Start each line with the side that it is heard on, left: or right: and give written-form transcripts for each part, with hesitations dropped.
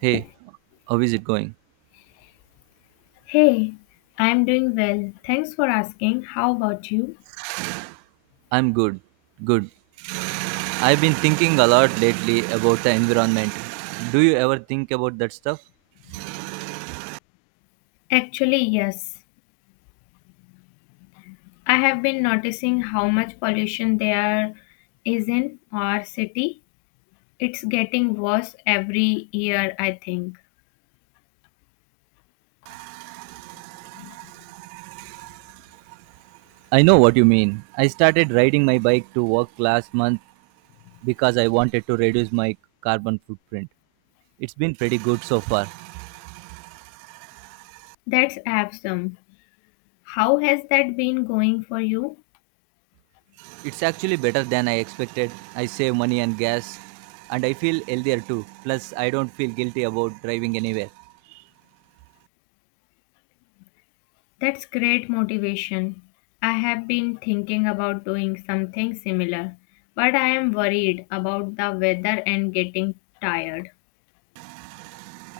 right: Hey, how is it going?
left: Hey, I'm doing well. Thanks for asking. How about you?
right: I'm good. Good. I've been thinking a lot lately about the environment. Do you ever think about that stuff?
left: Actually, yes. I have been noticing how much pollution there is in our city. It's getting worse every year, I think.
right: I know what you mean. I started riding my bike to work last month because I wanted to reduce my carbon footprint. It's been pretty good so far.
left: That's awesome. How has that been going for you?
right: It's actually better than I expected. I save money and gas, and I feel healthier too. Plus, I don't feel guilty about driving anywhere.
left: That's great motivation. I have been thinking about doing something similar, but I am worried about the weather and getting tired.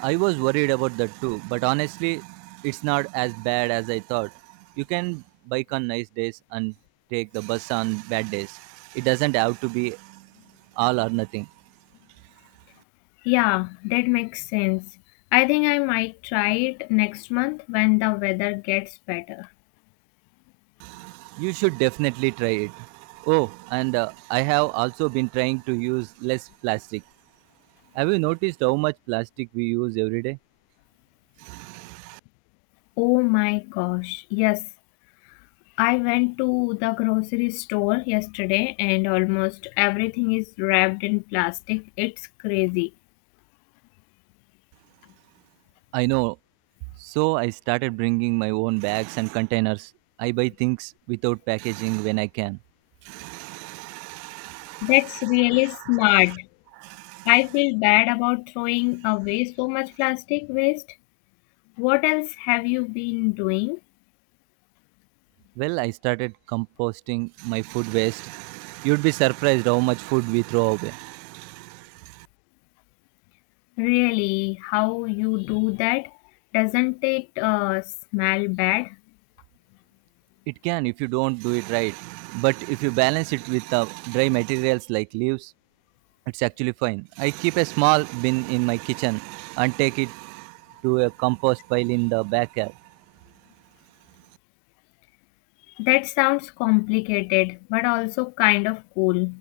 right: I was worried about that too, but honestly, it's not as bad as I thought. You can bike on nice days and take the bus on bad days. It doesn't have to be all or nothing.
left: Yeah, that makes sense. I think I might try it next month when the weather gets better.
right: You should definitely try it. Oh, and I have also been trying to use less plastic. Have you noticed how much plastic we use every day?
left: Oh my gosh, yes. I went to the grocery store yesterday and almost everything is wrapped in plastic. It's crazy.
right: I know. So I started bringing my own bags and containers. I buy things without packaging when I can.
left: That's really smart. I feel bad about throwing away so much plastic waste. What else have you been doing?
right: Well, I started composting my food waste. You'd be surprised how much food we throw away.
left: Really, how you do that? Doesn't it smell bad?
right: It can if you don't do it right, but if you balance it with dry materials like leaves, it's actually fine. I keep a small bin in my kitchen and take it to a compost pile in the backyard.
left: That sounds complicated, but also kind of cool.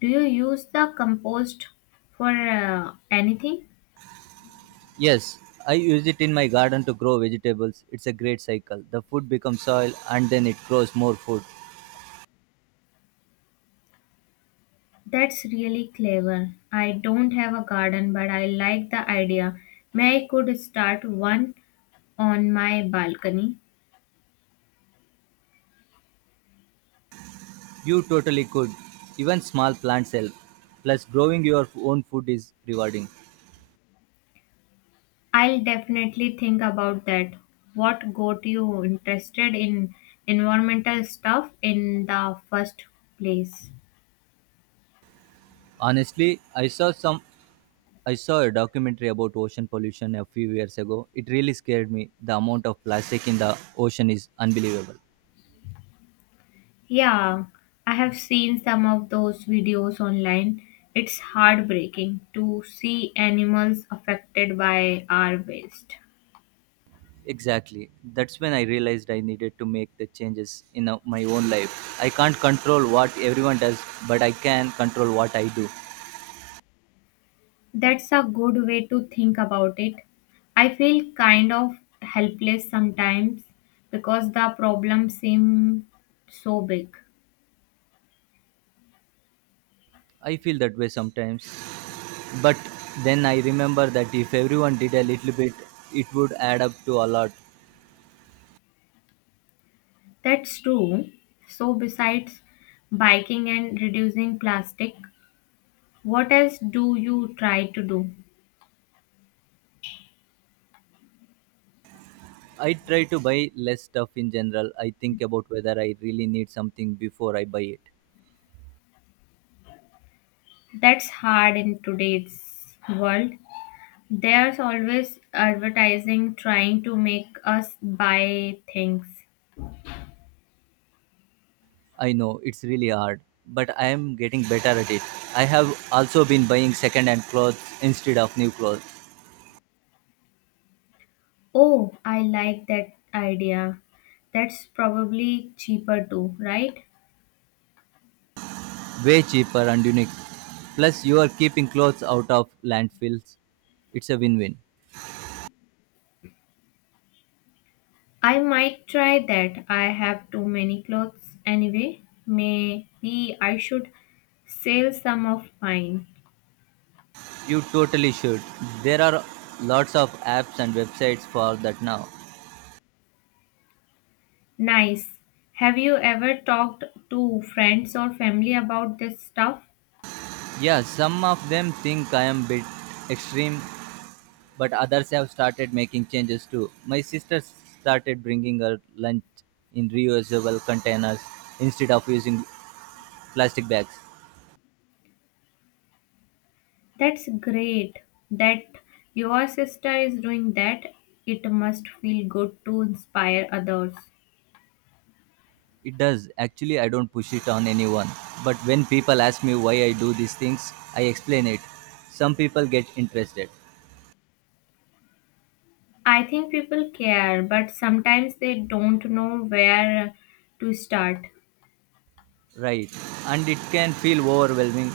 left: Do you use the compost for anything?
right: Yes, I use it in my garden to grow vegetables. It's a great cycle. The food becomes soil and then it grows more food.
left: That's really clever. I don't have a garden, but I like the idea. May I could start one on my balcony.
right: You totally could. Even small plants help. Plus, growing your own food is rewarding.
left: I'll definitely think about that. What got you interested in environmental stuff in the first place?
right: Honestly, I saw some. I saw a documentary about ocean pollution a few years ago. It really scared me. The amount of plastic in the ocean is unbelievable.
left: Yeah, I have seen some of those videos online. It's heartbreaking to see animals affected by our waste.
right: Exactly. That's when I realized I needed to make the changes in my own life. I can't control what everyone does, but I can control what I do.
left: That's a good way to think about it. I feel kind of helpless sometimes because the problem seems so big.
right: I feel that way sometimes. But then I remember that if everyone did a little bit, it would add up to a lot.
left: That's true. So, besides biking and reducing plastic, what else do you try to do?
right: I try to buy less stuff in general. I think about whether I really need something before I buy it.
left: That's hard in today's world. There's always advertising trying to make us buy things.
right: I know it's really hard, but I am getting better at it. I have also been buying second-hand clothes instead of new clothes,
left: Oh, I like that idea. That's probably cheaper too, right?
right: way cheaper and unique. Plus, you are keeping clothes out of landfills. It's a win-win.
left: I might try that. I have too many clothes anyway. Maybe I should sell some of mine.
right: You totally should. There are lots of apps and websites for that now.
left: Nice. Have you ever talked to friends or family about this stuff?
right: Yeah, some of them think I am bit extreme, but others have started making changes too. My sister started bringing her lunch in reusable containers instead of using plastic bags.
left: That's great that your sister is doing that. It must feel good to inspire others.
right: It does. Actually, I don't push it on anyone. But when people ask me why I do these things, I explain it. Some people get interested.
left: I think people care, but sometimes they don't know where to start.
right: Right. And it can feel overwhelming,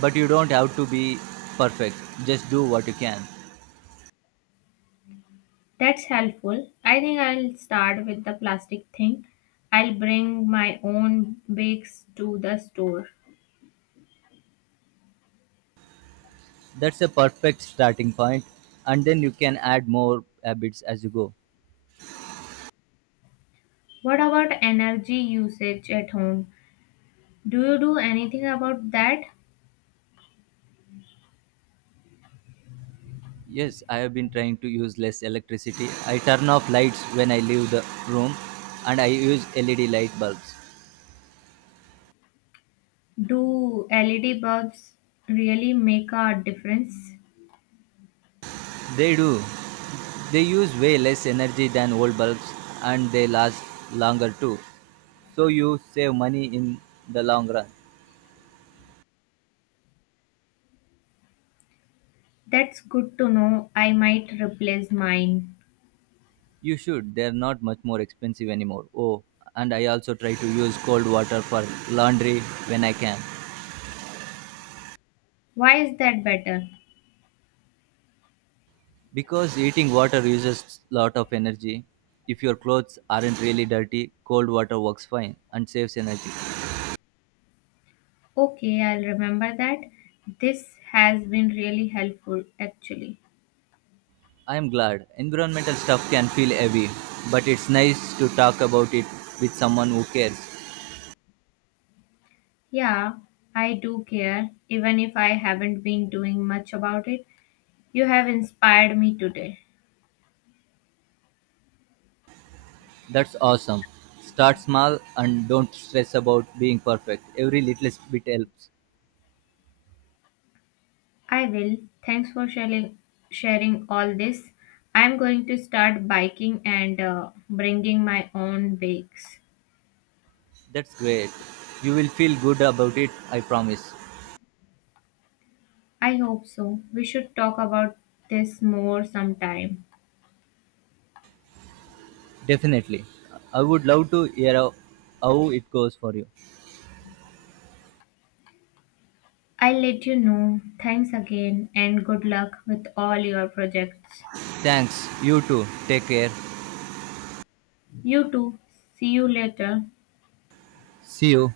right: but you don't have to be perfect. Just do what you can.
left: That's helpful. I think I'll start with the plastic thing. I'll bring my own bags to the store.
right: That's a perfect starting point, and then you can add more habits as you go.
left: What about energy usage at home? Do you do anything about that?
right: Yes, I have been trying to use less electricity. I turn off lights when I leave the room, and I use LED light bulbs.
left: Do LED bulbs really make a difference?
right: They do. They use way less energy than old bulbs, and they last longer too. So you save money in the long run.
left: That's good to know. I might replace mine.
right: You should. They're not much more expensive anymore. Oh, and I also try to use cold water for laundry when I can.
left: Why is that better?
right: Because eating water uses lot of energy. If your clothes aren't really dirty, cold water works fine and saves energy.
left: Okay, I'll remember that. This has been really helpful, actually.
right: I am glad environmental stuff can feel heavy, but it's nice to talk about it with someone who cares.
left: Yeah, I do care, even if I haven't been doing much about it. You have inspired me today.
right: That's awesome. Start small and don't stress about being perfect. Every little bit helps.
left: I will. Thanks for sharing all this. I'm going to start biking and bringing my own bakes.
right: That's great. You will feel good about it, I promise.
left: I hope so. We should talk about this more sometime.
right: Definitely. I would love to hear how it goes for you.
left: I'll let you know. Thanks again and good luck with all your projects.
right: Thanks. You too. Take care.
left: You too. See you later.
right: See you.